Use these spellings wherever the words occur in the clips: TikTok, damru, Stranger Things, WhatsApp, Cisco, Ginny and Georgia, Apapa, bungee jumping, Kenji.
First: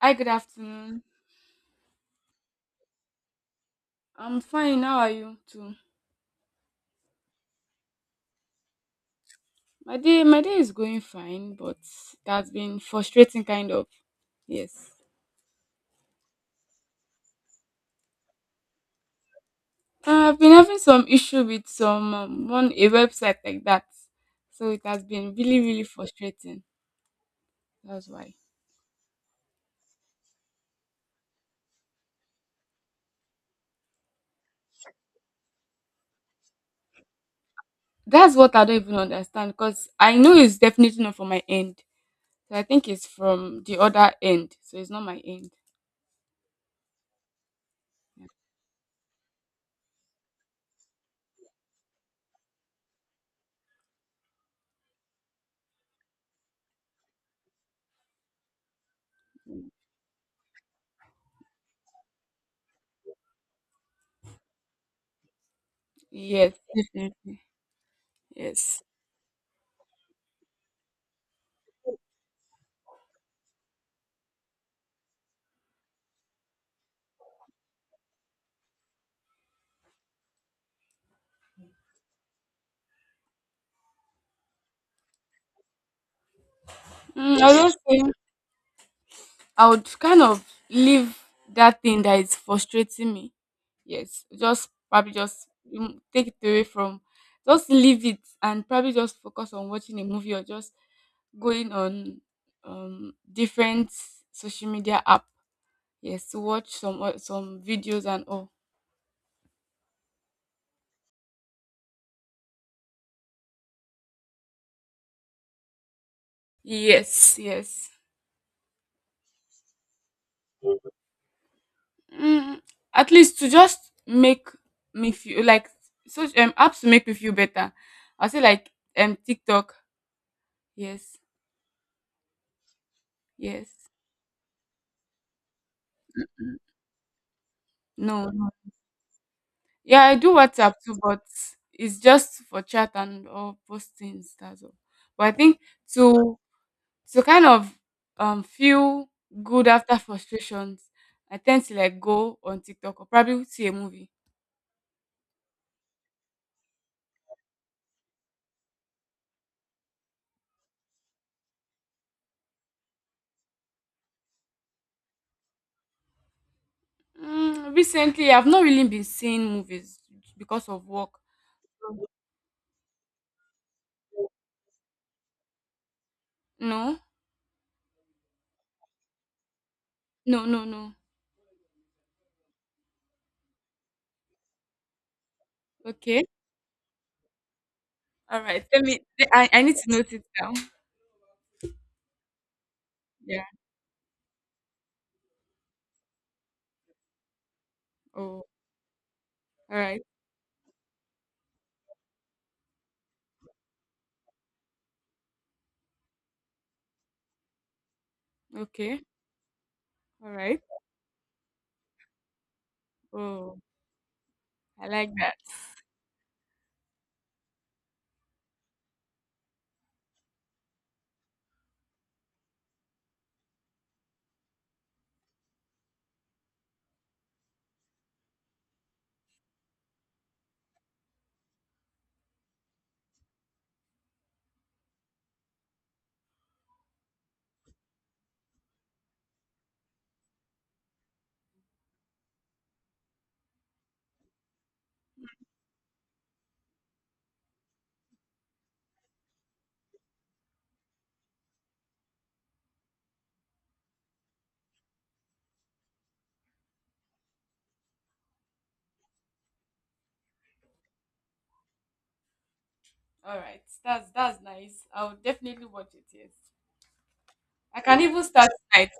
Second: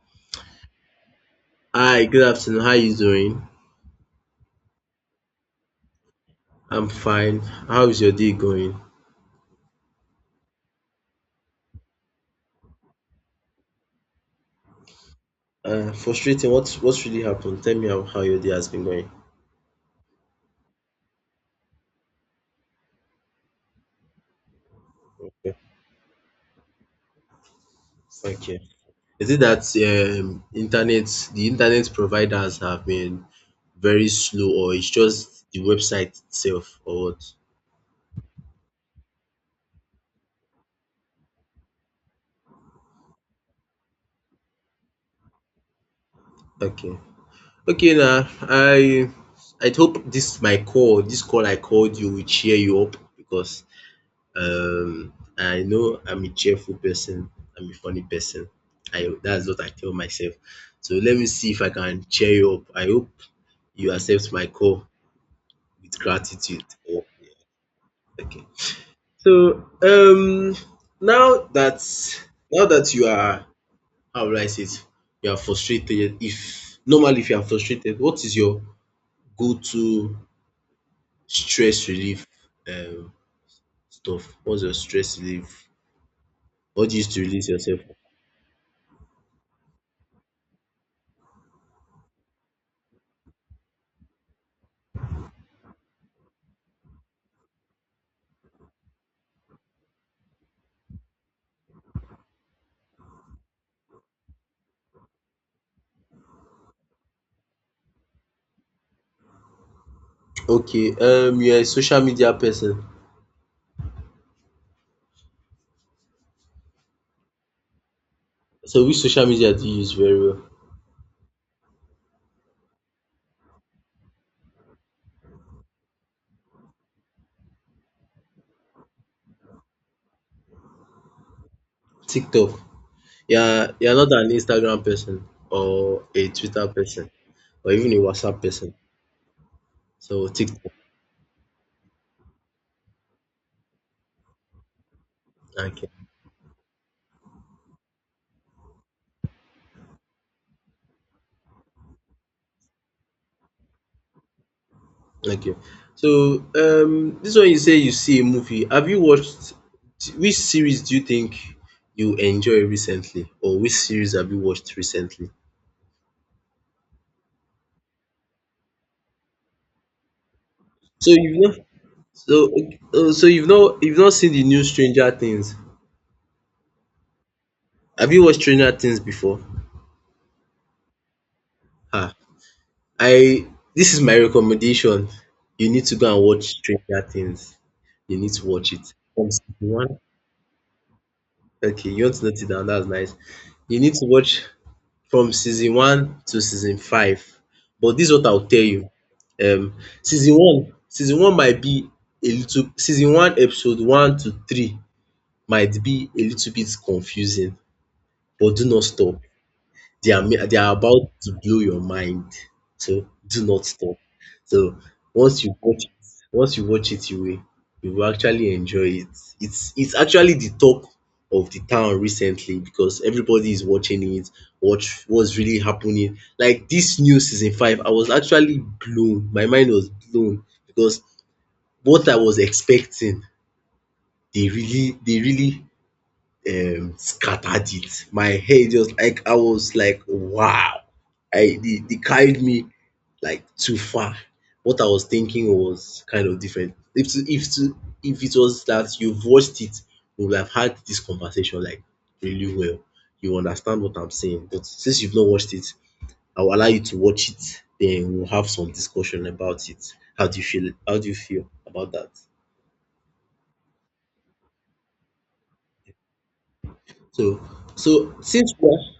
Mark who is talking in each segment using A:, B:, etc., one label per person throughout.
A: Hi, good afternoon.
B: Hi, good afternoon. How you doing?
A: I'm fine. How are you too?
B: I'm fine. How is your day going?
A: My day is going fine, but it has been frustrating, kind of. Yes,
B: Frustrating. What's really happened? Tell me how your day has been going.
A: I've been having some issue with some one a website like that, so it has been
B: Okay.
A: really frustrating. That's why.
B: Thank you. Is it that internet the internet providers have been very slow, or it's just the website itself or what?
A: That's what I don't even understand because I know it's definitely not from my end. So I think it's from the other end. So it's not my end.
B: Okay. Okay, now I hope this call I called you will cheer you up because I know I'm a cheerful person. I'm a funny person. I that's what I tell myself. So let me see if I can cheer you up. I hope you accept my call with
A: Yes,
B: gratitude. Oh.
A: definitely.
B: Okay.
A: Yes.
B: So now that now that you are, how will I say it? You are frustrated. If normally if you are frustrated, what is your go-to stress relief um stuff? What's your stress relief? What do you use to
A: I
B: release
A: was just
B: yourself?
A: saying. I would kind of leave that thing that is frustrating me. Yes, just probably just take it away from, just leave it and probably just focus on watching a movie or just going on different social media app. Yes, to watch some videos and all.
B: Okay, you're a social media person.
A: Yes, yes.
B: So which social media do you use very well?
A: Mm, at least to just make me feel like such apps to make me feel better. I say like TikTok. Yes,
B: TikTok. Yeah,
A: yes.
B: you're not an Instagram person or a Twitter person or even a
A: No.
B: WhatsApp
A: No.
B: person.
A: Yeah, I
B: So
A: do
B: TikTok.
A: WhatsApp too, but it's just for chat and or postings. That's all. But I think
B: Okay.
A: to to kind of feel good after frustrations, I tend to like go on TikTok or probably see a movie.
B: Okay. So this one you say you see a movie. Have you watched which series do you think you enjoy recently, or which series have you watched recently?
A: Recently, I've not really been seeing movies because of
B: So
A: work.
B: you've not so so you've not seen the new Stranger Things.
A: No,
B: Have you watched Stranger Things before?
A: no, no, no.
B: Ah, I this is my recommendation. You need to go
A: Okay,
B: and watch Stranger Things. You need
A: all
B: to
A: right.
B: watch
A: Let
B: it
A: me.
B: from
A: I
B: season
A: I need to
B: one.
A: note it down.
B: Okay, you want to note it down, that's nice.
A: Yeah.
B: You need to watch from season one to season five. But this is what
A: Oh,
B: I'll tell you. Um,
A: all right.
B: Season one, might be a little season one episode one to three might be a little bit confusing, but do not
A: Okay.
B: stop. They are
A: All
B: ma- they
A: right.
B: are about to blow your mind. So do
A: Oh,
B: not stop. So
A: I like that.
B: once you watch it, you will actually enjoy it. It's actually the talk of the town recently because everybody is watching it. What's really happening? Like this new season five, I was actually blown. My mind was blown because what I was expecting, they really scattered it. My head, just like, I was like, wow. They carried me like too far. What I was thinking was kind of different. If it was that you've watched it, we would have had this conversation like really well. You understand what I'm saying. But since you've not watched it, I will allow you to watch it. Then we'll have some discussion about it. How do you feel? How do you feel about that?
A: All right, that's nice. I'll definitely watch it. Yes,
B: So,
A: I can
B: so
A: even start
B: since we
A: tonight.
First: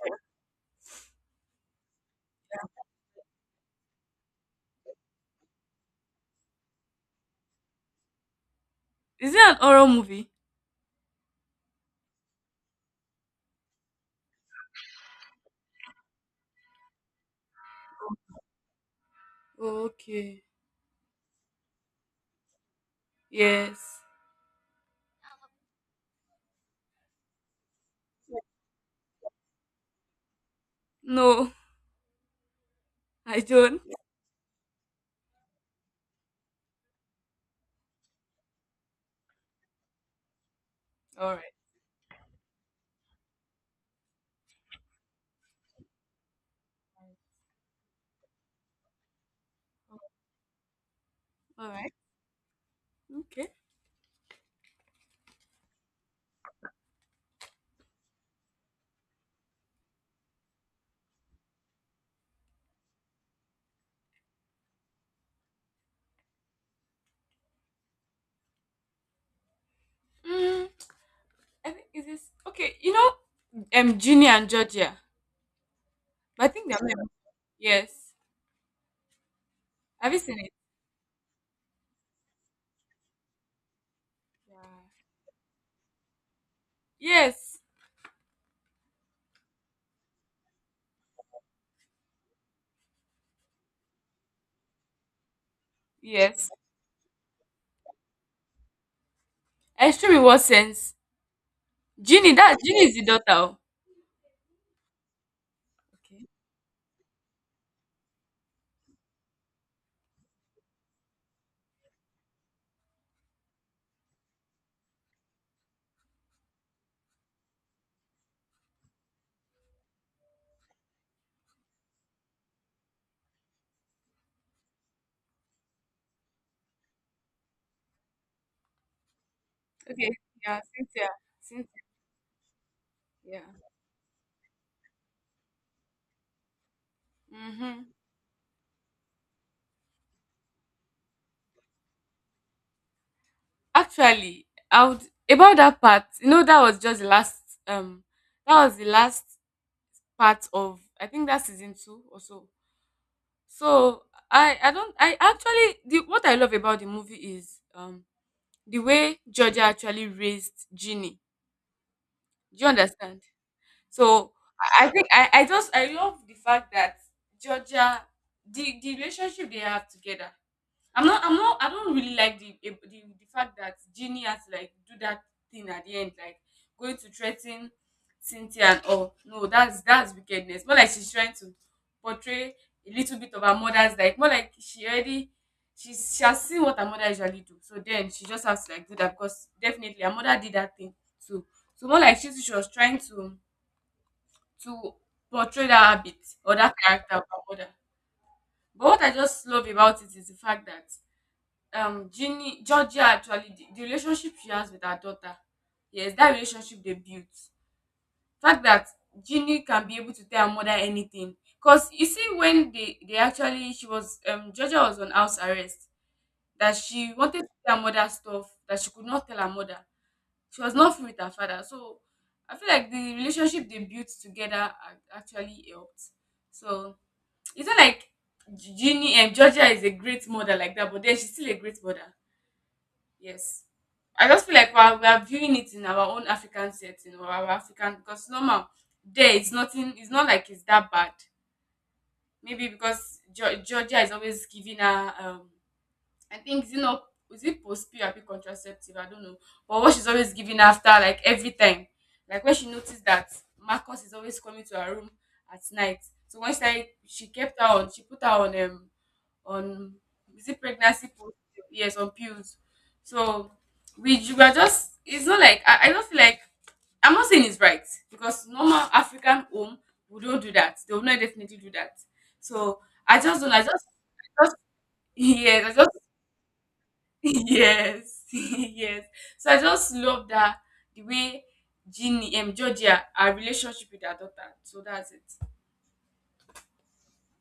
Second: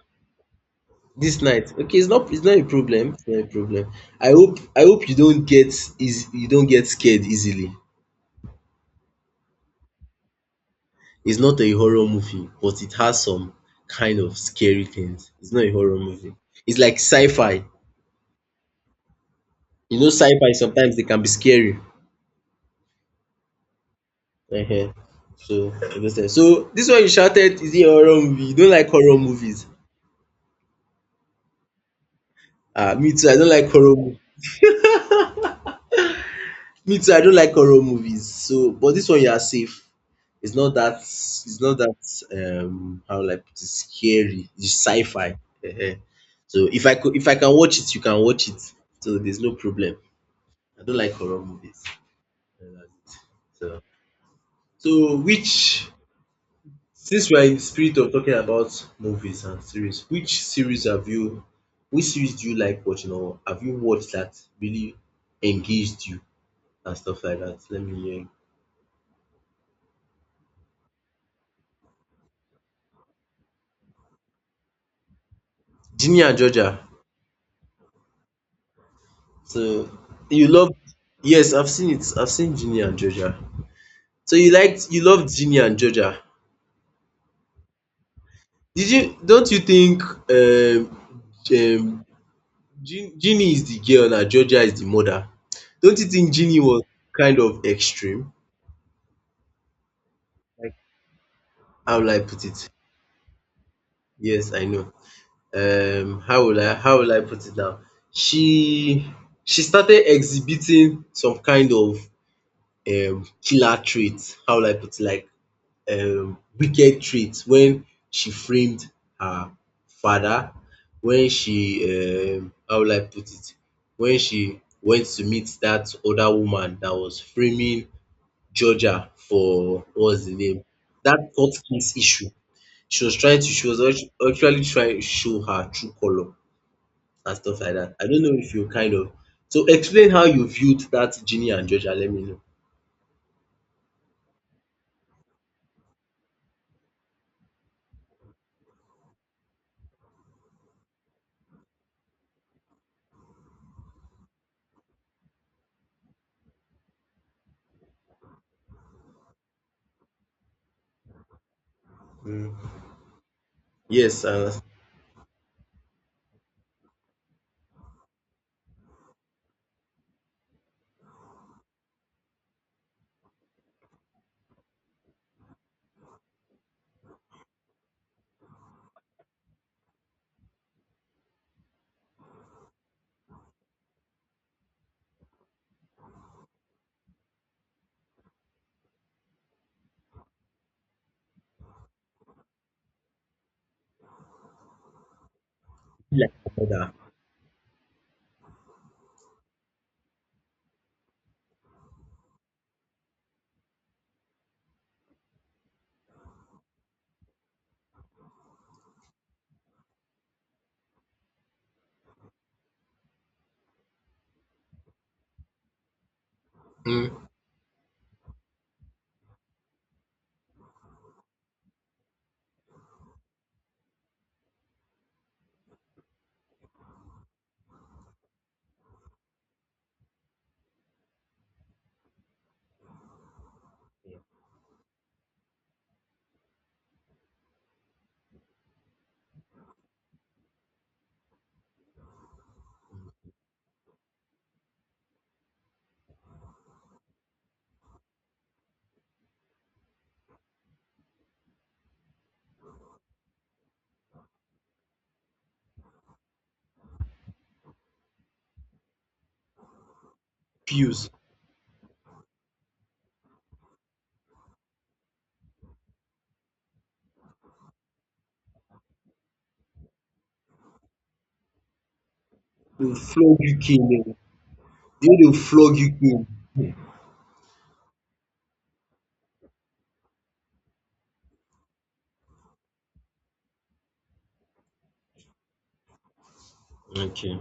B: This night, okay, it's not a problem, it's not a problem. I hope you don't get scared easily.
A: Is it an horror movie?
B: It's not a horror movie, but it has some kind of scary things. It's not a horror movie. It's like sci-fi. You know
A: Okay.
B: sci-fi sometimes they can be scary.
A: Yes.
B: Ehen. So I go So this one you shouted, is it a horror movie? You don't like horror movies?
A: No,
B: Ah, me too, I
A: I
B: don't like
A: don't.
B: horror mo- me too I don't like horror movies. So but this one you are safe. It's not that
A: All right.
B: it's not that um how will I put it, scary. It's sci-fi. Ehen. So if I can watch it, you can watch it. So there's no problem. I don't like horror
A: All
B: movies.
A: right. Okay.
B: So which, since we are in the spirit of talking about movies and series, which series do you like watching, or have you watched, that really engaged you and stuff like that? Let me hear.
A: Mm, I think is this okay? You know, Ginny and Georgia.
B: Ginny and
A: But I think they're
B: Georgia.
A: not. Yes.
B: So
A: Have you seen
B: you
A: it?
B: love Yes, I've seen it. I've seen Ginny and Georgia. So you loved Ginny and Georgia.
A: Yes.
B: Did you Don't you think, um, um Ginny is the girl and Georgia is the mother? Don't you think
A: Yes.
B: Ginny was kind of extreme?
A: Extreme in what sense?
B: How will I
A: Ginny.
B: put
A: That
B: it?
A: Ginny is the daughter. Oh.
B: Yes, I know.
A: Okay.
B: How will I put it now? She she started exhibiting some kind of killer traits. How will I put it? Like wicked trait, when she framed her father, when she, how will I put it, when she went to meet that other woman that was framing Georgia for,
A: Okay.
B: what's the
A: Yeah.
B: name,
A: Cynthia.
B: that court
A: Cynthia.
B: case issue. She was
A: Yeah.
B: trying to, she was actu- actually trying to show her true color and stuff like
A: Mm-hmm.
B: that. I don't know if you kind of, so explain how you viewed that Ginny and Georgia, let me know.
A: Actually, I would about that part. You know, that was just the last. Um, that was the last part of. I think that season two or so. So I don't I actually the what I love about the movie is the way Georgia actually raised Ginny.
B: Mm.
A: Do you understand?
B: Yes,
A: So
B: and
A: I think I just I love the fact that Georgia the relationship they have together I'm not. I'm not. I don't really like the fact that Ginny has to like do that thing at the end, like going to threaten Cynthia and all. No, that's wickedness. More like she's trying to portray a little bit of her mother's, like more like she already she has seen what her mother usually do. So then she just has to like do that, because definitely her mother did that thing too. So more like she was trying to to portray that habit
B: like
A: or that
B: that.
A: character of her mother. But what I just love about it is the fact that Ginny Georgia actually the relationship she has with her daughter. Yes, that relationship they built. Fact that Ginny can be able to tell her mother anything. Cause you see when they actually she was Georgia was on house arrest, that she
B: Mm.
A: wanted to tell her mother stuff that she could not tell her mother. She was not free with her father. So I feel like the relationship they built together actually helped. So it's not like Ginny and Georgia is a great mother like that, but then she's still a great mother. Yes. I just feel like we are viewing it in our own African setting or our African, because normal there it's nothing it's not like it's that bad. Maybe because Georgia is always giving her I think is it not is it postpil P R P contraceptive? I don't know. But what she's always giving after like every time. Like when she noticed that Marcus is always coming to her room at night. So once I she kept her on, she put her on on is it pregnancy
B: Fuse.
A: pills? Yes, on pills. So we are just it's not like I don't feel like I'm not saying it's right, because normal African home we don't do that. They will not definitely do that. So
B: Dey will
A: I
B: flog
A: just don't
B: you
A: I
B: kill um. De
A: just
B: way dey will
A: yes,
B: flog
A: I
B: you
A: just
B: kill.
A: yes yes so I just love that the way Ginny Georgia her relationship with her daughter, so that's it.
B: Okay.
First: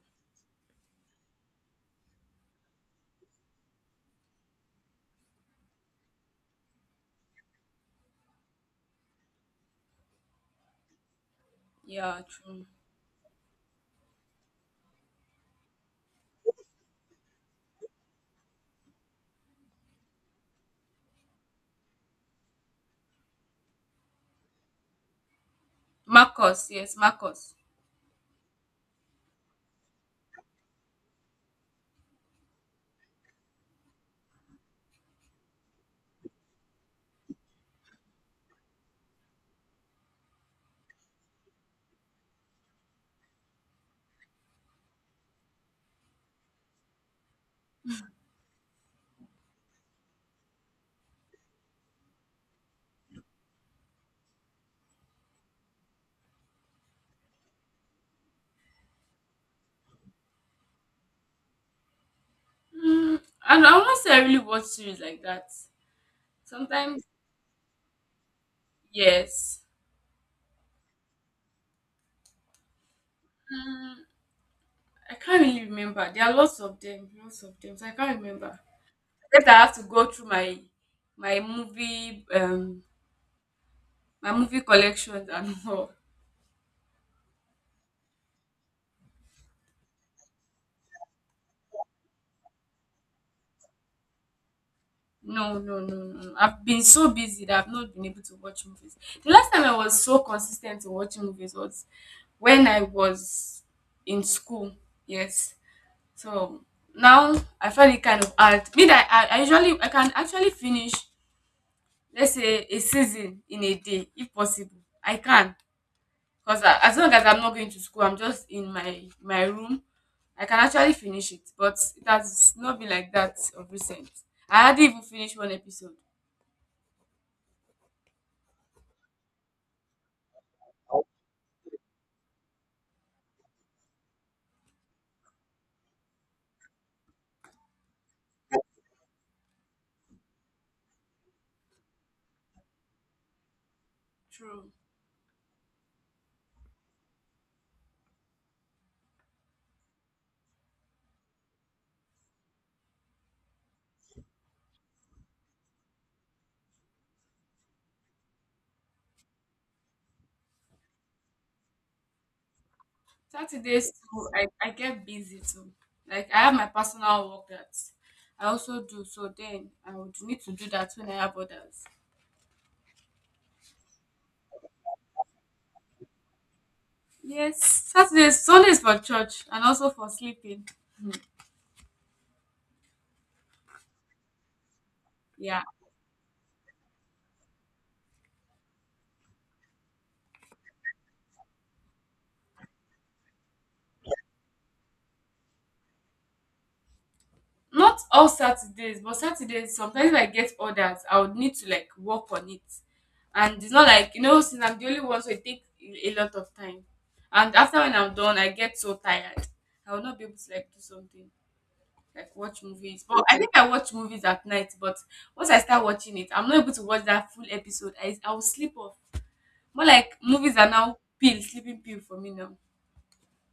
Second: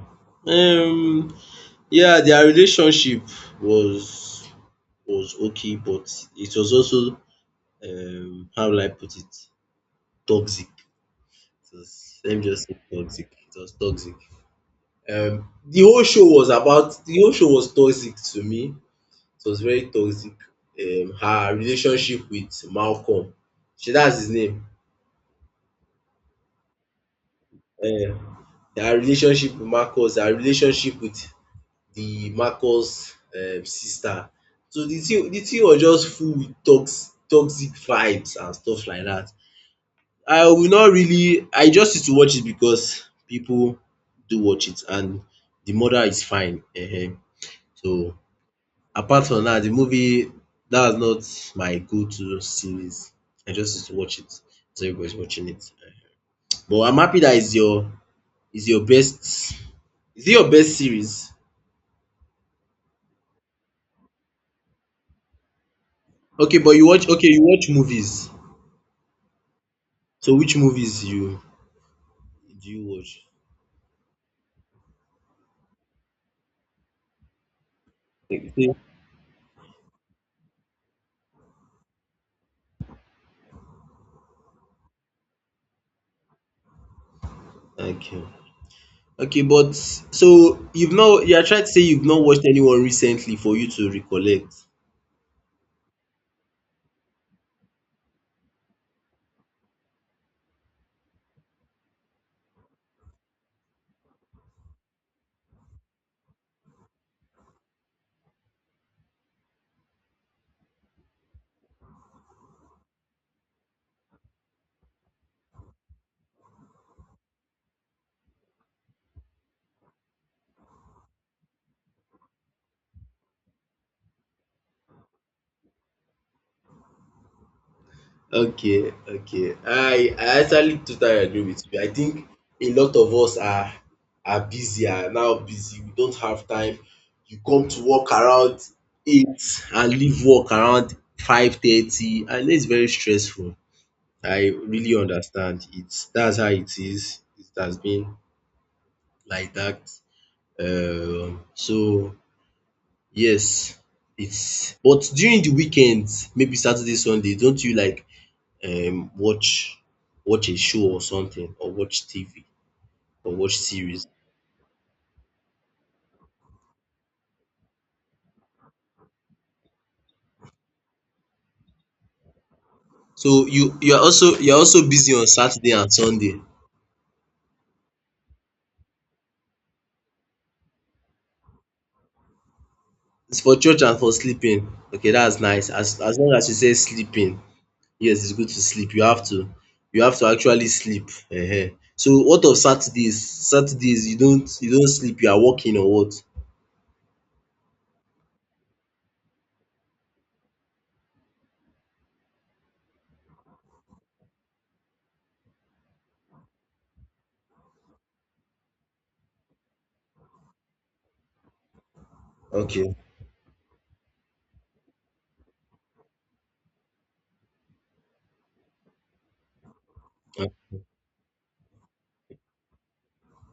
B: Um, yeah, their relationship was was okay, but it was also, how will I put it? Toxic. It was,
A: Yeah,
B: let me
A: true.
B: just say toxic. It was toxic. The whole show was toxic to me. It was very toxic. Her relationship with Malcolm. She That's his name.
A: Marcus, yes, Marcus.
B: Her relationship with Marcus. Her relationship with the Marcus sister. So the thing was just full with toxic vibes and stuff like that. I will not really I just used to watch it because people do watch it, and the mother is fine. So apart from that, the movie that's not my go to series. I just used to watch it. So everybody's watching it. But I'm happy that is your, is your best, is it your best series?
A: mm, and I won't say I really watch series like that
B: Okay, but
A: sometimes.
B: you watch movies.
A: Yes.
B: So which movies, you do you watch?
A: mm, I can't really remember, there are lots of them so I can't remember,
B: Okay.
A: except I have to go through my my movie um my movie collections and all.
B: Okay, okay, but so you've not, you are trying to say you've not watched anyone recently for you to recollect.
A: No, no, no, no. No. I've been so busy that I've not been able to watch movies. The last time I was so consistent in watching movies was when I was in school. Yes. So now I find it kind of hard. Me that I usually I can actually finish, let's say, a season in a day if possible. I can, because as long as I'm not going to school, I'm just in my room. I can actually finish it, but it has not been like that of recent. I hardly even finished one episode.
B: Okay, okay. I actually totally agree with you. I think a lot of us are, now busy. We don't have time. You come to work around 8 and leave work around 5:30, and it's very stressful. I
A: True.
B: really understand it. That's how it is. It has been like that. So, yes, it's but during the weekends, maybe Saturday, Sunday, don't you like um watch watch a show or something, or watch TV or watch
A: Saturdays
B: series?
A: too, I get busy too. Like I have my personal work that I also do, so then I would need to do that when I have others.
B: So you are also busy on Saturday and Sunday.
A: Yes, Saturdays, Sundays for church and also for sleeping. Hmm.
B: It's for church and for sleeping. Okay, that's
A: Yeah,
B: nice. As long as you say sleeping, yes, it's good to sleep. You have to actually sleep. Ehen. So what of Saturdays? You don't sleep, you are working or what?
A: not all Saturdays, but Saturdays sometimes if I get orders, I would need to like work on it. And it's not like you know, since I'm the only one, so it takes a lot of time. And after when I'm done, I get so tired. I will not be able to like do something. Like watch
B: Okay.
A: movies. But I think I watch movies at night. But once I start watching it, I'm not able to watch that full episode. I will sleep off. More like movies are now pill, sleeping pill for me now.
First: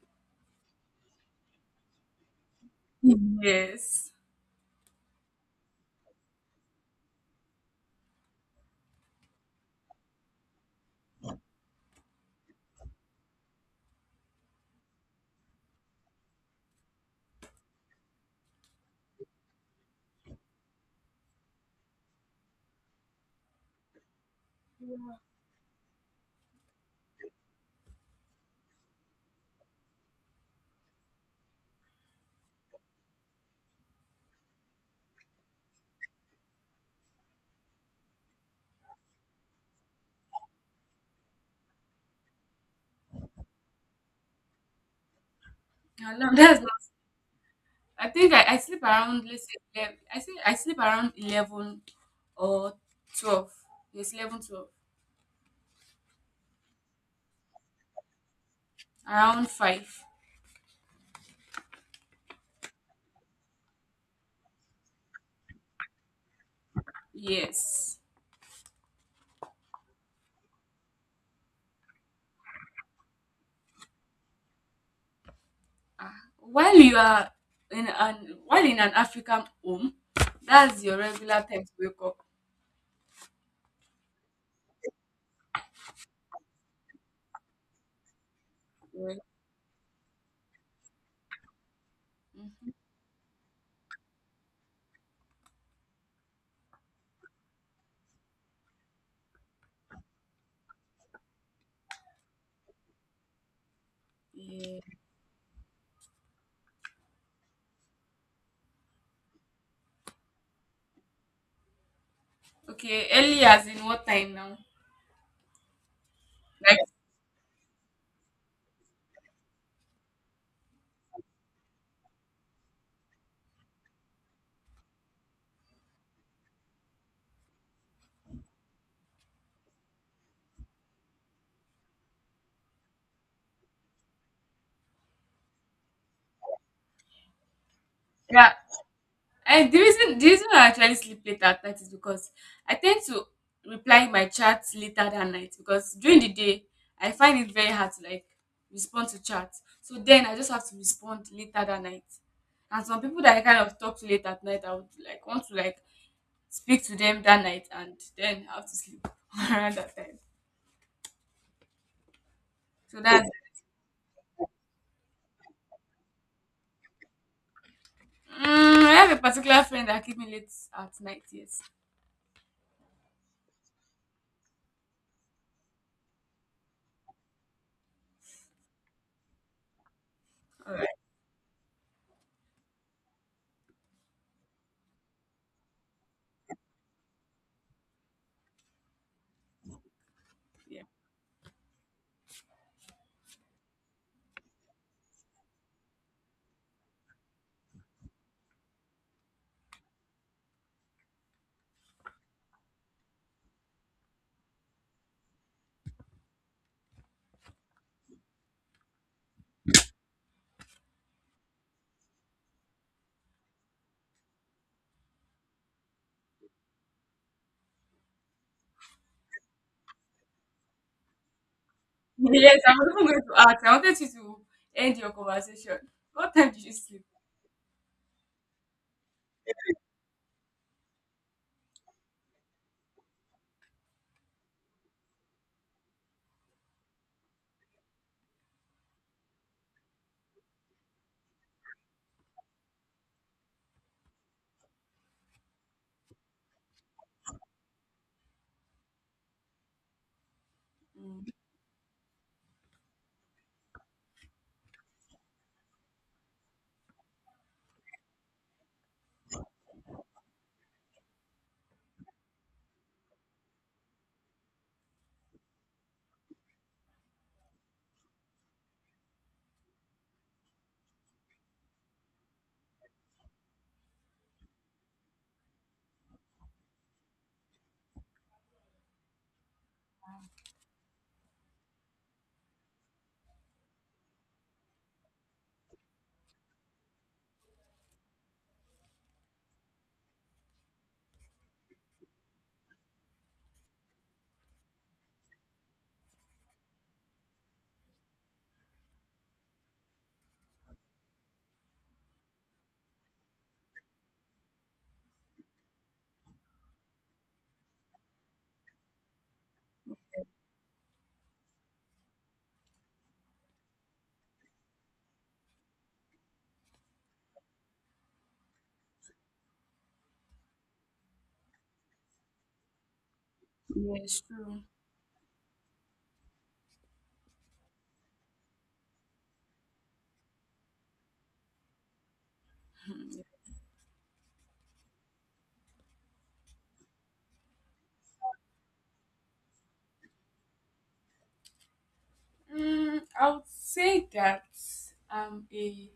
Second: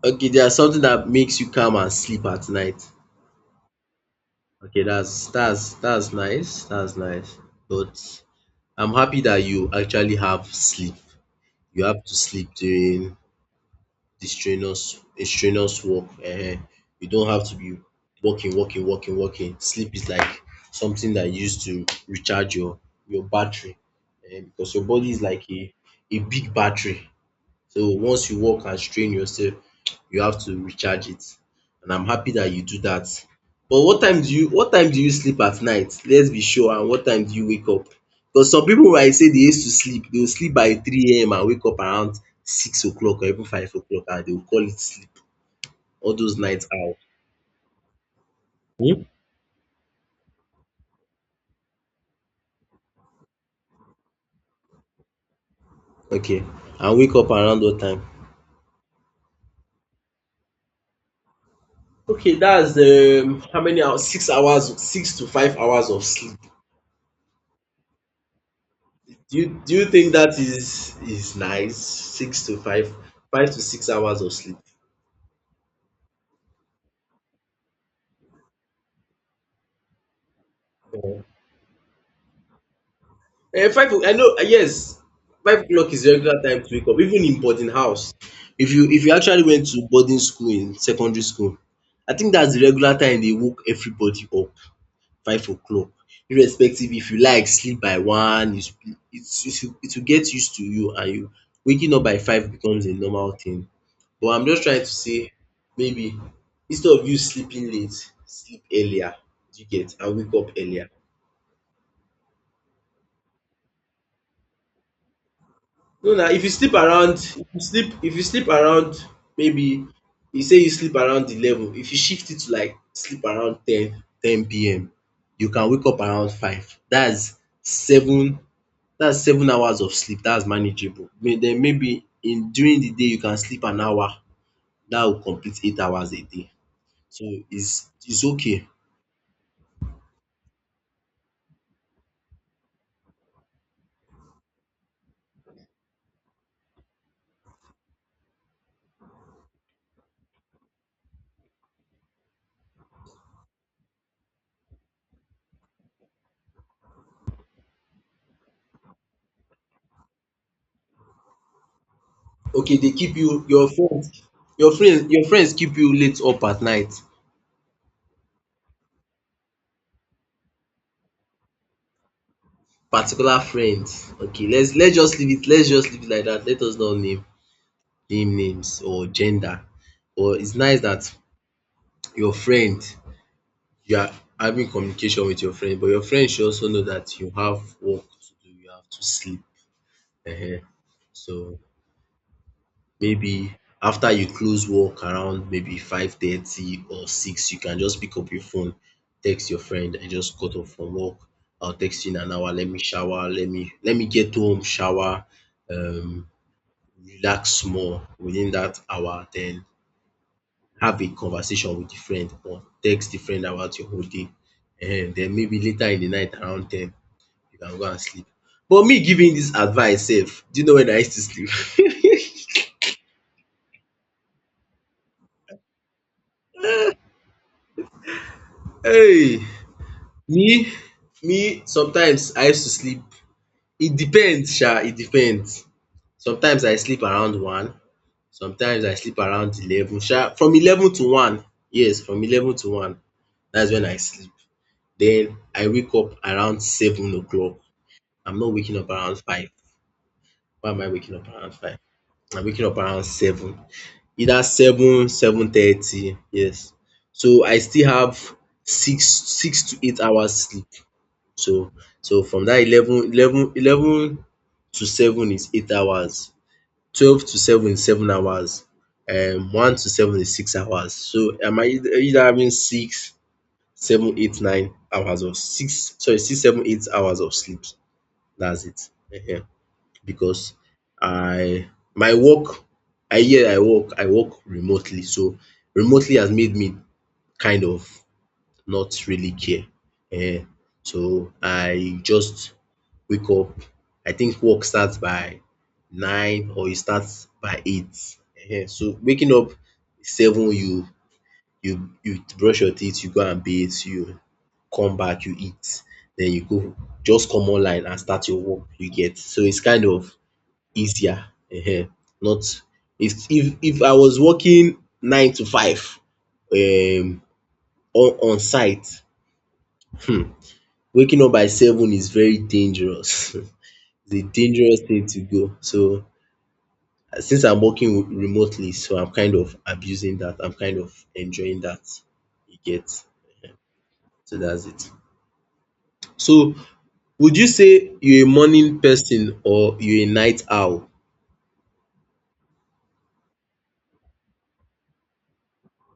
B: Okay, there's something that makes you calm and sleep at night.
A: Yes.
B: Okay, that's nice. That's nice. But I'm happy that you actually have sleep. You have to sleep during the strenuous work. You don't have to be working, working, working, working. Sleep is like something that you use to recharge your battery, eh, because your body is like a big battery. So once you work and strain yourself, you have to recharge it, and I'm happy that you do that. But what time do you sleep at night? Let's be sure. And what time do you wake up? Because some pipu I say they used to sleep, they will sleep by 3 AM and wake up around 6 o'clock or even 5 o'clock, and they will call it sleep.
A: No,
B: All
A: no,
B: those
A: that's
B: night
A: not.
B: owl.
A: I think I sleep
B: Hmm?
A: around let's say 11, I think I sleep around 11 or 12. Yes, 11, 12.
B: Okay. And wake up around what time?
A: Around five.
B: Okay, that's, how many hours? 6 hours, 6 to 5 hours of sleep.
A: Yes.
B: Do you think that is nice? Six to five, 5 to 6 hours of sleep.
A: Ah, while you are in an while in an African home, that's your regular time to wake up.
B: Eh, five, I know. Yes, 5 o'clock is the regular time to wake up. Even in boarding house, if you
A: Well,
B: actually went to boarding school in secondary school, I think that's the
A: mhm.
B: regular time they woke everybody up. 5 o'clock, irrespective if you like sleep by one. It will get used to you, and you waking up by 5 becomes a normal thing. But I'm just
A: Yeah.
B: trying to say, maybe instead of you sleeping late, sleep earlier, do you get, and wake up earlier.
A: Okay, early as in what time now?
B: No na, if you sleep
A: Like
B: around, maybe you say you sleep around 11. If you shift it to like sleep around 10 PM, you can wake up around five. That's seven, that's 7 hours of sleep, that's manageable. Den maybe in during the day you can sleep an hour, dat will complete 8 hours a day. So, is
A: yeah.
B: okay.
A: And the reason I actually sleep late at night is because I tend to reply my chats later that night, because during the day I find it very hard to like respond to chats. So then I just have to respond later that night. And some people that I kind of talk to late at night, I would like want to like speak to them that night and then I have to sleep around that time.
B: Okay, dey
A: So
B: keep
A: that's
B: you your friends keep you late up at night,
A: mm, I have a particular friend that keep me late at night, yes.
B: particular friends. Okay, let's just leave it, like dat. Let us not name names or gender. But it's
A: All
B: nice
A: right,
B: dat your friend you are having communication with your friend, but your friend should also know dat you have work to do, you have to sleep. um.
A: yeah.
B: So maybe after you close work around maybe 5:30 or six, you can just pick up your phone, text your friend, I just got off from work. I'll text you in an hour. Let me shower. Let me get home, shower, um, relax more within that hour. Then have a conversation with the friend or text the friend about your whole day. And then maybe later in the night around 10, you can go and sleep. But me giving this advice sef, do you know when I used to sleep?
A: Yes, I was even going to ask. I wanted you to end your conversation. What time did you sleep?
B: Hey! Me me sometimes I used to sleep, it depends sha, it depends. Sometimes I sleep around one, sometimes I sleep around 11 sha. From 11 to one, yes, from 11 to one, that's when I sleep. Then I wake up around 7 o'clock. I'm not waking up around five. Why am I waking
A: Mm,
B: up around five? I'm waking up around seven. Either seven, 7:30, yes. So I still have six to eight hours sleep. So so from that 11 to seven is 8 hours, 12 to seven is 7 hours, one to seven is 6 hours. So am I either having six, seven, eight, 9 hours of six, seven, 8 hours of sleep. That's it. Ehen. Because I my work I work remotely, so remotely has made me kind of not really care. um So I just wake up. I think work starts by 9 or e starts by 8. So waking up seven, you brush your teeth, you go and bathe, you come back, you eat, then you go just come online and start your work, you get. So it's kind of easier. um. Not if I was working 9 to 5, um on site, um waking up by seven is very dangerous. It's
A: yes,
B: a
A: true.
B: dangerous thing to go. So since I'm working remotely, so I'm kind of abusing that. I'm kind of enjoying that. You get? So that's it. So would you say you're a morning person or you're a night owl?
A: I would say that I'm a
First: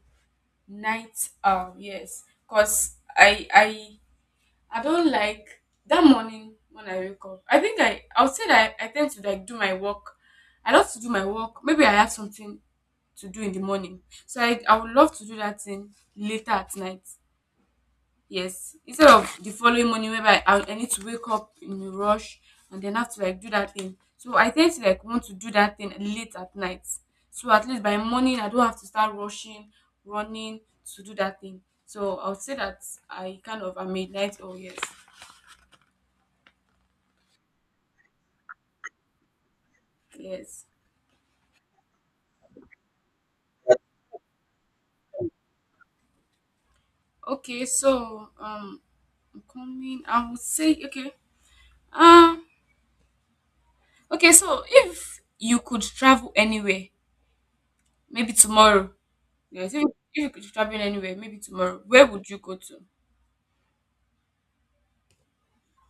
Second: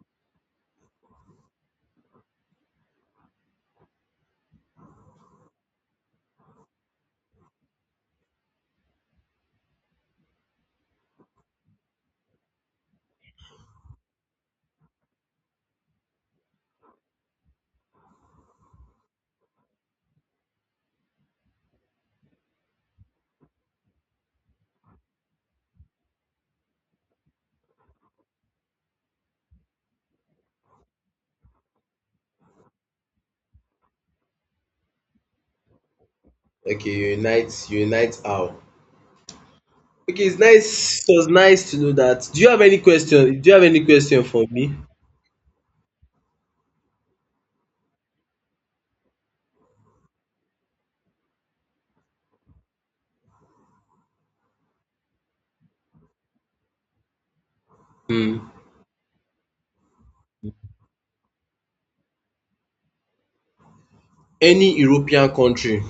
A: night owl. Yes, cause I don't like that morning when I wake up. I think I would say that I tend to like do my work. I love to do my work. Maybe I have something to do in the morning, so I would love to do that thing later at night. Yes, instead of the following morning whereby I need to wake up in a rush and then have to like do that thing. So I tend to like want to do that thing late at night. So at least by morning I don't have to start rushing, running to do that thing. So I would say that I kind of am a night owl. Yes,
B: Okay, you're a night owl. Okay, it's
A: yes.
B: nice. It was nice to know that. Do you have any question? Do you have any question for me?
A: Okay, so I'm coming. I would say okay. Um, okay. So if you could travel anywhere, maybe
B: Hmm.
A: tomorrow. Yes, if you could travel anywhere, maybe tomorrow, where would you go to?
B: Any European country,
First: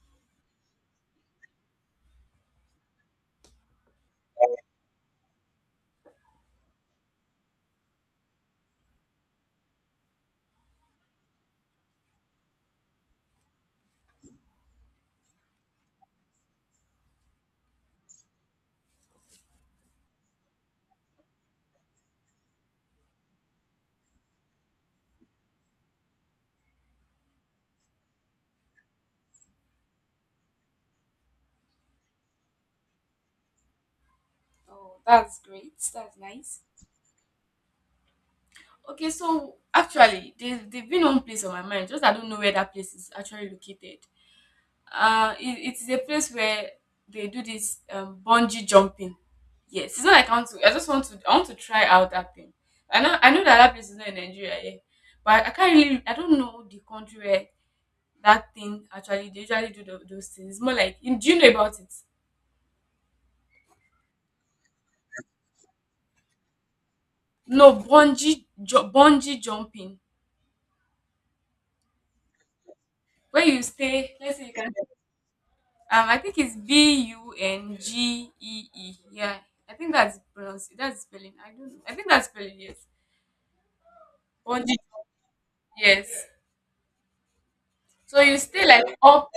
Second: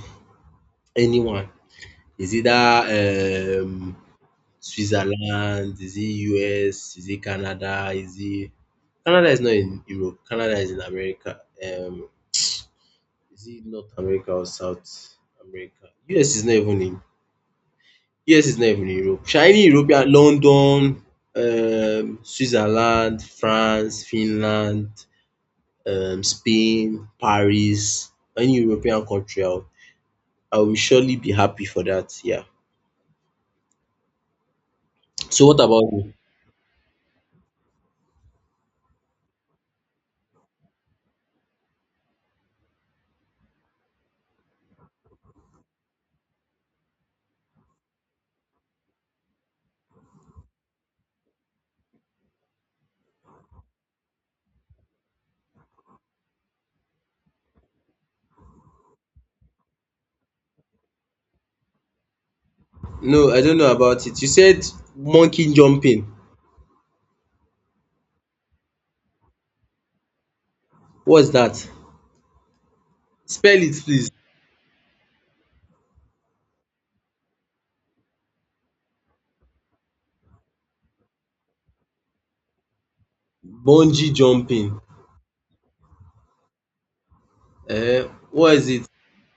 B: anyone. Is it that Switzerland? Is it US? Is it Canada? Is it Canada is not in Europe. Canada is in America. Is it North America or South America? US is not even in US is not even in Europe. Sha any European London, Switzerland, France, Finland, Spain, Paris, any European country, I will surely be happy for that, yeah.
A: Oh, that's
B: So what
A: great.
B: about you?
A: That's nice. Okay, so actually, there've been one place on my mind, just I don't know where that place is actually located. It is a place where they do this bungee jumping. Yes, it's not like I want to. I just want to. I want to try out that thing. I know. I know that that place is not in Nigeria, yeah, but I can't really. I don't know the country where that thing actually. They usually do those things. It's more like. Do you know about it?
B: No, I don't know about it. You said monkey jumping.
A: No, bungee jumping.
B: What's that?
A: Where you
B: Spell it please.
A: stay, let's say you can I think it's Bungee. Yeah, I think that's pronounce. That's spelling. I don't know. I think that's spelling. Yes.
B: Bungee jumping.
A: Bungie. Yes.
B: Uh,
A: So you
B: what
A: stay
B: is it?
A: like up.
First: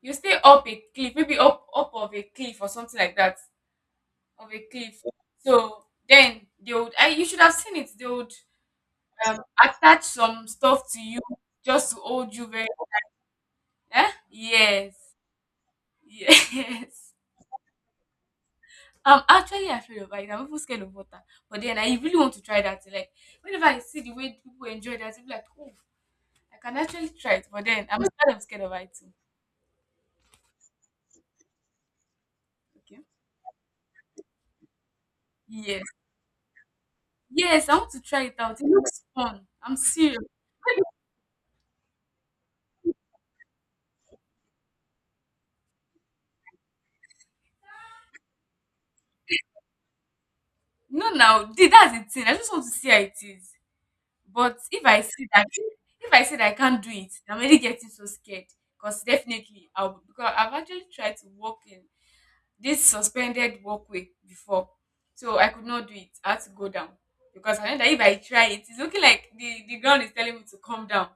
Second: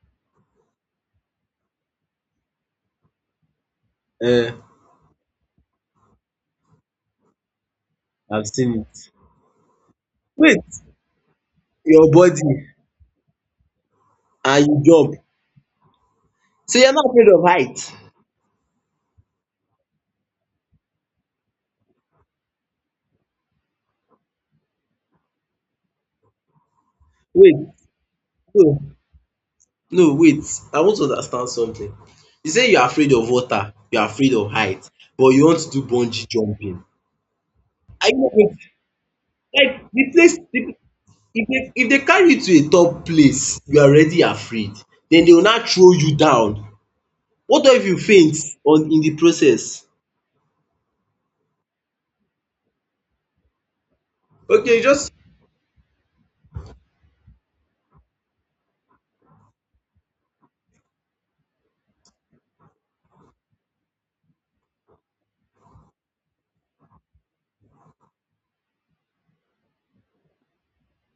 A: You stay up a cliff, maybe up of a cliff or something like that,
B: Uh,
A: of a cliff. So then they would. You should have seen it. They would
B: I've seen it.
A: attach some
B: Wait,
A: stuff to you just to
B: your
A: hold
B: body
A: you very. Eh?
B: and you jump.
A: Yes.
B: So you're not
A: Yes.
B: afraid of height?
A: I'm actually afraid of heights. I'm even scared of water. But then I really want to try that. Like whenever I see the way people enjoy that, I'm like, oh, I can actually try it.
B: Wait,
A: But then I'm scared of
B: no,
A: heights too.
B: no, wait. I want to understand something. You say you're
A: Okay.
B: afraid of water, you're afraid of height, but you want to
A: Yes.
B: do bungee jumping.
A: Yes, I want to
B: Are you
A: try
B: not
A: it
B: going
A: out. It
B: to-
A: looks fun. I'm
B: like the
A: serious.
B: place the if they carry you to a top place you are already afraid, then they will not throw you down, what if you faint on in the process.
A: No, now that's the thing. I just want to see how it is. But
B: Okay, you
A: if I
B: just
A: see that, if I say that I can't do it, I'm already getting so scared. Because definitely, I've actually tried to walk in this suspended walkway before. So I could not do it. I had to go down because I know that if I try it, it's looking like the ground is telling me to come down,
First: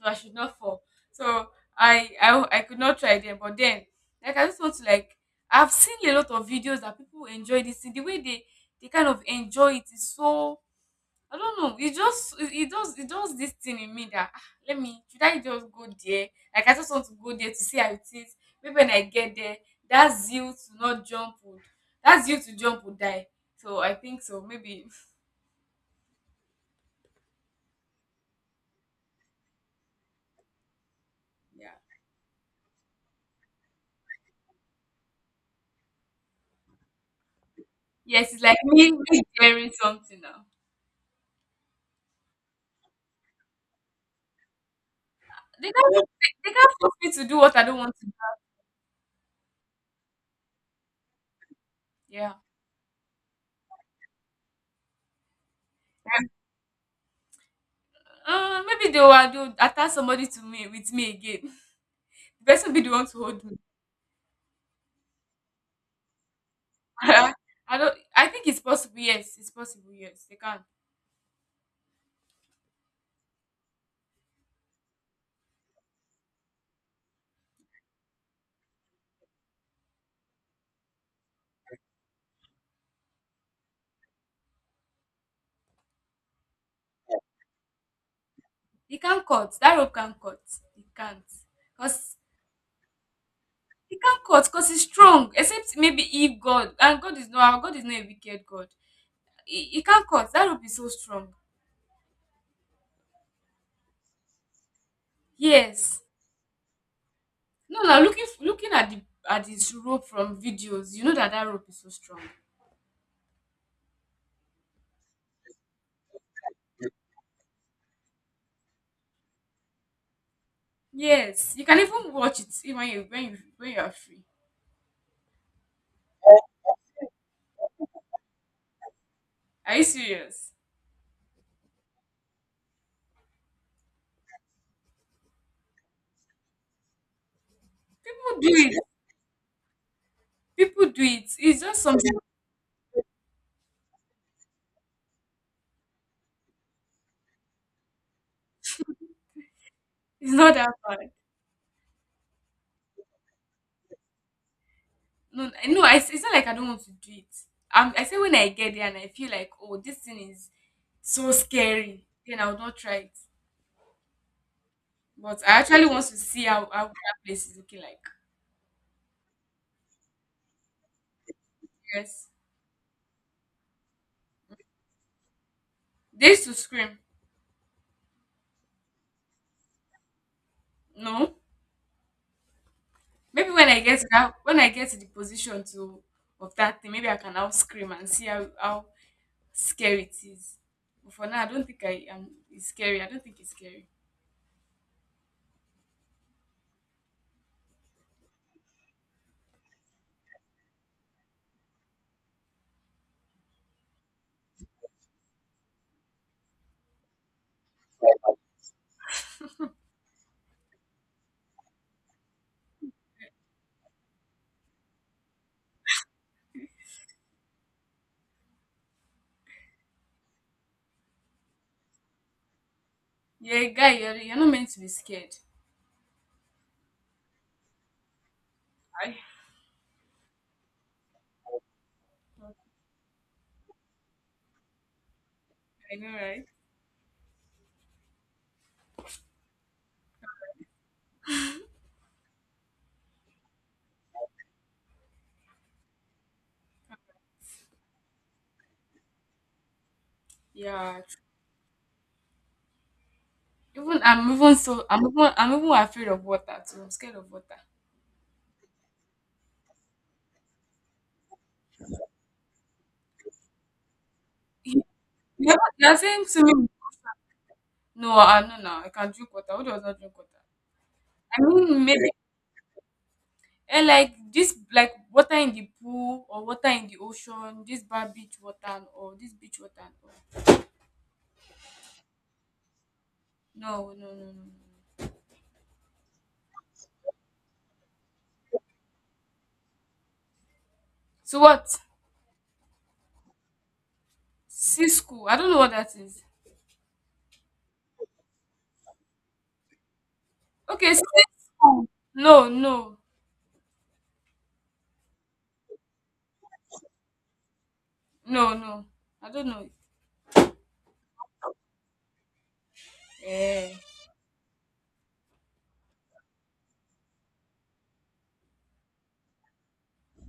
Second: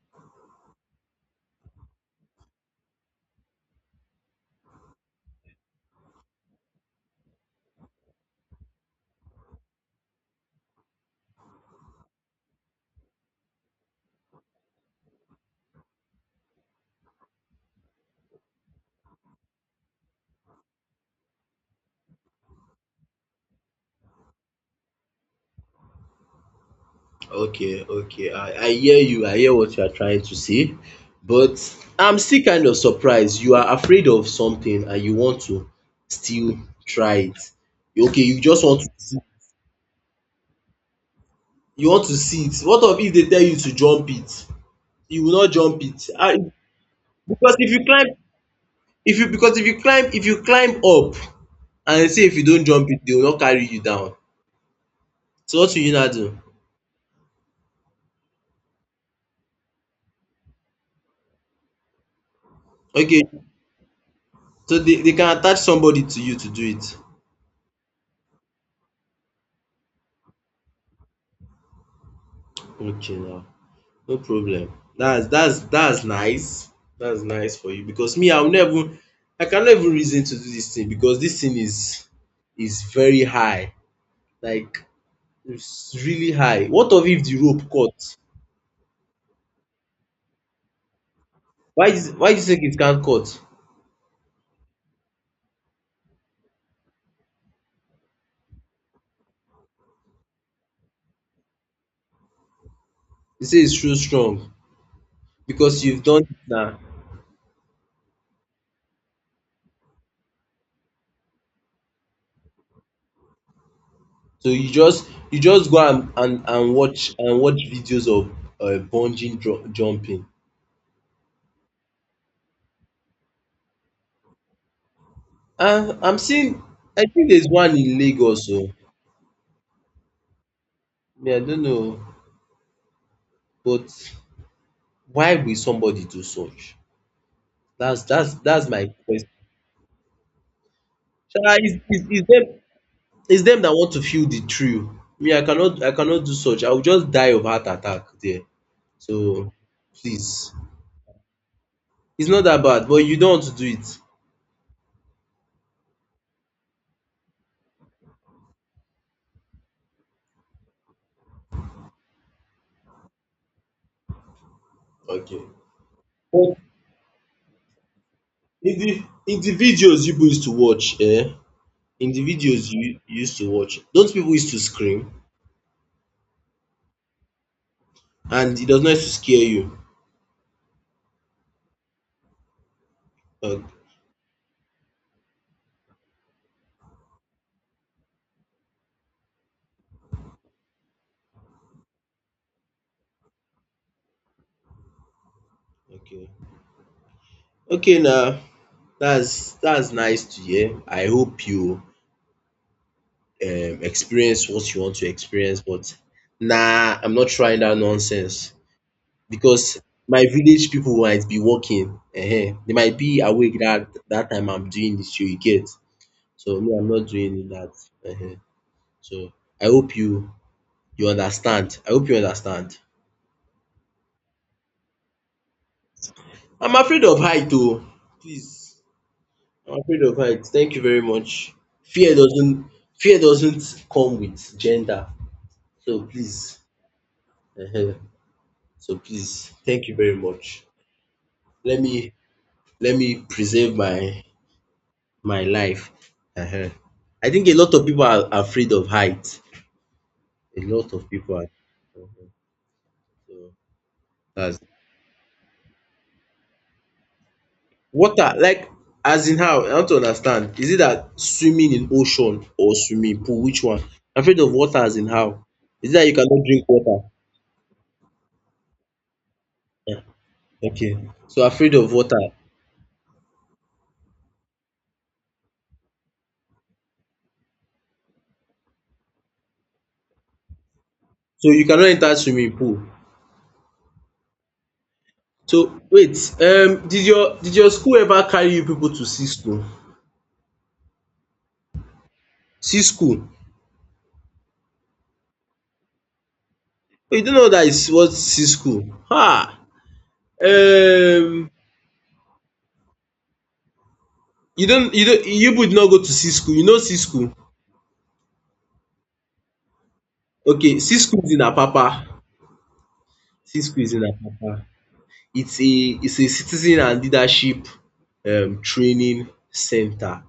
A: so I should not fall. So I could not try them. But then, like, I just want to like, I've seen a lot of videos that people enjoy this thing. The way they kind of enjoy it is so, I don't know. It just it does, it does this thing in me that, ah, let me, should I just go there? Like I just want to go there to see how it is. Maybe when I get there, that zeal to not jump would that zeal to jump would die. So I think so. Maybe
B: okay, okay. I hear you. I hear what you are trying to say. But
A: yeah.
B: I'm still kind of surprised. You are afraid of something and you want to still try it. Okay,
A: Yes,
B: you
A: it's like
B: just want to
A: me,
B: see,
A: me daring something now.
B: you want to see it. What of if they tell you to jump it? You will not
A: They
B: jump
A: can't,
B: it. And
A: they can't force me to do
B: because
A: what I
B: if
A: don't
B: you
A: want to
B: climb
A: do.
B: if you climb up and say
A: Yeah.
B: if you don't jump it, they will not carry you down. So what will you now do?
A: Maybe they will attach somebody to me with me again. The person be the one to
B: Okay,
A: hold me.
B: so they can attach somebody to you to do it.
A: I don't. I think it's possible. Yes, it's possible. Yes, they can.
B: Okay now. No problem. That's nice. That's nice for you because me I will never, I cannot even reason to do this thing because this thing is very high. Like it's really high. What of if the rope cut?
A: They can cut. That rope can cut. It can't.
B: Why is
A: Cause
B: why do you think it can't cut?
A: it can't cut. Cause it's strong. Except maybe if God, and God is not. Our God is not a wicked God. It He can't cut. That rope is so strong.
B: You say it's too strong because
A: Yes.
B: you've done it now.
A: No, now looking at the, at this rope from videos, you know that that rope is so strong.
B: So you just go and watch and watch videos of bungee dru jumping.
A: Yes, you can even watch it even when you are free.
B: And I'm seeing I think there's one in Lagos oo.
A: Are you serious?
B: Me I don't know, but why will somebody do such?
A: People do
B: That's
A: it.
B: my question.
A: People do it.
B: Sha,
A: It's just something.
B: is dem is them that want to feel the thrill. Me I cannot do such. I will just die of heart attack there. So please,
A: It's not that bad.
B: it's not that bad but you don't want to do it.
A: No, I- no. It's not like I don't want to do it. I say when I get there and I feel like, oh, this thing is so scary, then I will not try it.
B: Okay.
A: But I actually want to see
B: But
A: how that place is looking like.
B: in the in the videos you people used to watch, eh? In the
A: Yes,
B: videos you used to watch, those people used to scream
A: they used to scream.
B: and it does not used to scare you?
A: No, maybe
B: Okay.
A: when I get to that, when I get to the position to of that thing, maybe I can now scream and see how scary it is. But for now, I don't think I am. It's scary. I don't think it's scary.
B: Okay Okay. Now that's nice to hear. I hope you experience what you want to experience. But nah, I'm not trying that nonsense because my village people might be working. Eh, they might be awake that that time I'm doing this. You get, so me, I'm not doing that. Eh, so I hope you you understand. I hope you understand.
A: Yeah, guy. You're not meant to be scared.
B: I'm afraid of height, oh. Please,
A: I,
B: I'm afraid of height. Thank you very much. Fear doesn't Fear doesn't come with gender.
A: I
B: So
A: know, right?
B: please, uh so please, thank you very much. let me let me preserve my my life. Ehen. I think a lot of people are afraid of height. A lot
A: Yeah.
B: of people are. Mhm. So
A: Even I'm even
B: that's
A: so I'm even afraid of water too. I'm scared of water.
B: water like as in how? I want to understand. Is it that swimming in ocean or swimming pool? Which one? Afraid of water
A: You-
B: as in how?
A: are,
B: Is it
A: you're
B: that you
A: saying to
B: cannot
A: me,
B: drink water?
A: no, I no, no, I can drink water. Who does not
B: Yeah.
A: drink water?
B: Okay. So
A: I
B: afraid
A: mean,
B: of
A: maybe,
B: water.
A: and like this, like water in the pool or water in the ocean, this bad beach water and all, this beach water and
B: So you cannot enter swimming pool.
A: all. No, no, no, no, no, no.
B: So wait, did your school ever carry you people to see school?
A: So what?
B: See school?
A: Sea school. I don't know what that is.
B: Oh, you don't know that is what C school. Ha!
A: Okay, since
B: Um,
A: no, no,
B: you don't you would not go to C school. You know C school.
A: no, no. I don't know.
B: Okay, C school is in Apapa. C
A: Eh.
B: school is in Apapa. It's a it's a citizen and leadership training center.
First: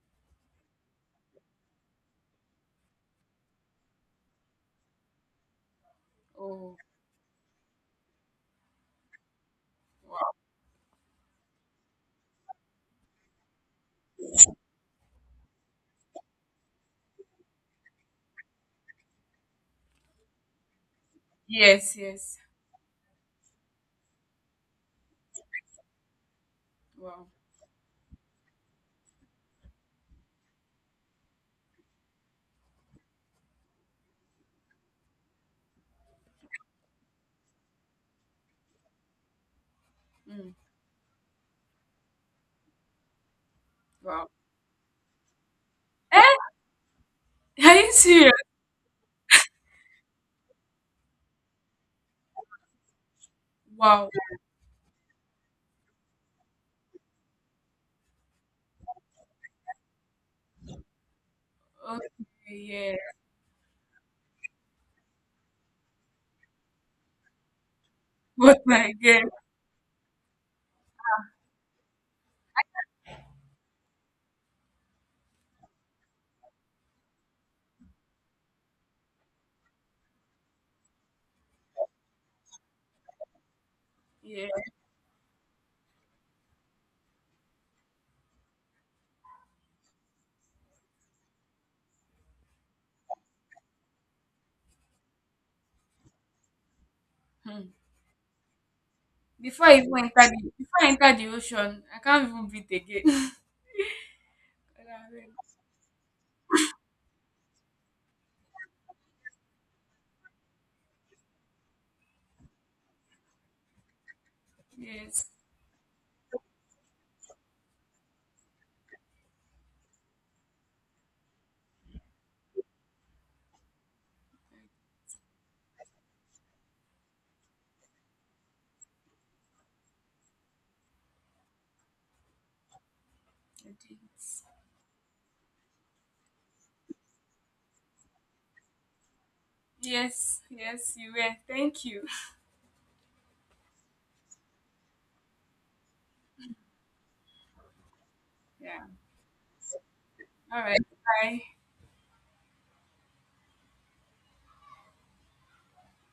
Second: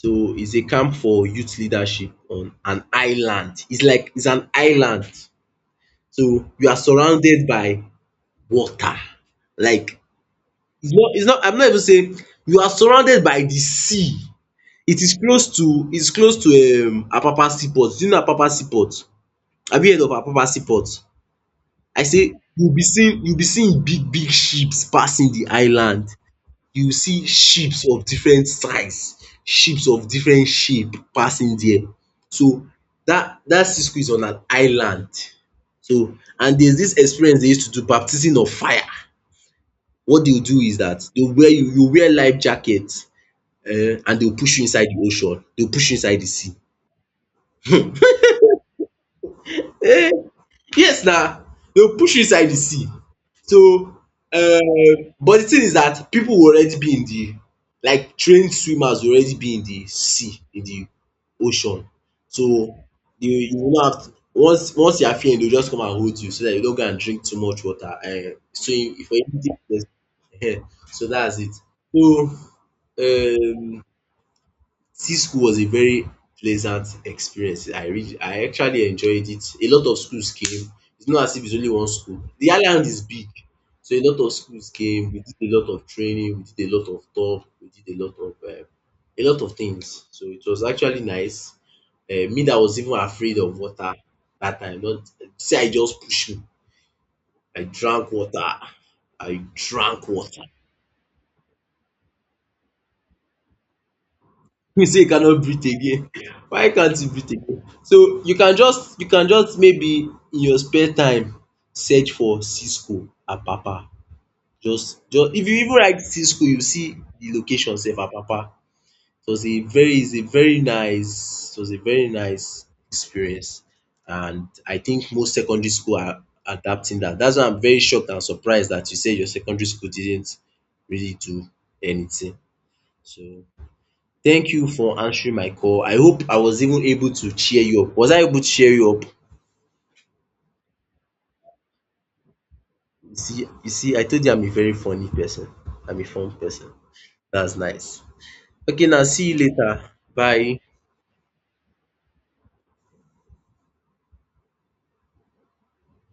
B: So it's a camp for youth leadership on an island. It's like it's an island. So you are
A: Oh,
B: surrounded by water. Like
A: wow.
B: it's not I'm not even saying you are surrounded by the sea. It is close to Apapa seaport. Do you know Apapa seaport? Have you heard of Apapa seaport?
A: Yes,
B: I say
A: yes.
B: you will be seeing big big ships passing the island. You see
A: Wow.
B: ships of different size, ships of different shape passing there. So that that Cisco is on an island. So and there's this experience they used to do baptism of fire. What they will
A: Mm,
B: do is that they will wear you you wear life jacket and they
A: wow.
B: will push you inside the ocean, they will push you inside the
A: Eh?
B: sea.
A: Are you serious?
B: Yes na, dey will push you inside di sea. So
A: Wow.
B: but di thing is dat pipu will already be in di like trained swimmers will already be in di sea, in di ocean.
A: Okay,
B: So
A: yeah.
B: you will now have to once you are feeling dey will just come and hold you so dat you no go and drink too much water,
A: What
B: so
A: I
B: if for
A: get.
B: you so dats it. So um See school was a very pleasant experience. I actually enjoyed it. A lot of schools came. It's not as if it's only one school. The island is big, so a lot of
A: Yeah.
B: schools came. We did a lot of training, we did a lot of talk, we did a lot of things. So it was actually nice. Um, me that was even afraid of water dat time, not see how e just push me. I
A: Hmm.
B: drank water. I drank water.
A: Before I enter the ocean, I can't even breathe again.
B: You say you cannot breathe again why can't you breathe again, so you can just maybe in your spare time search for cisco apapa,
A: Yes.
B: just if you even write cisco you see the location sef apapa. It was a very it's a very nice, it was a very nice experience, and I think most secondary school are adapting that, that's why I'm very shocked and surprised that you say your secondary school didn't really do anything. So
A: I did.
B: thank you for answering my call. I hope I was even able to cheer you up. Was I able to cheer you up?
A: Yes, yes, you were. Thank you.
B: You see, I told you I'm a very funny person. I'm a fun person. That's nice.
A: Yeah.
B: Okay, now see you later.
A: All
B: Bye.
A: right. Bye.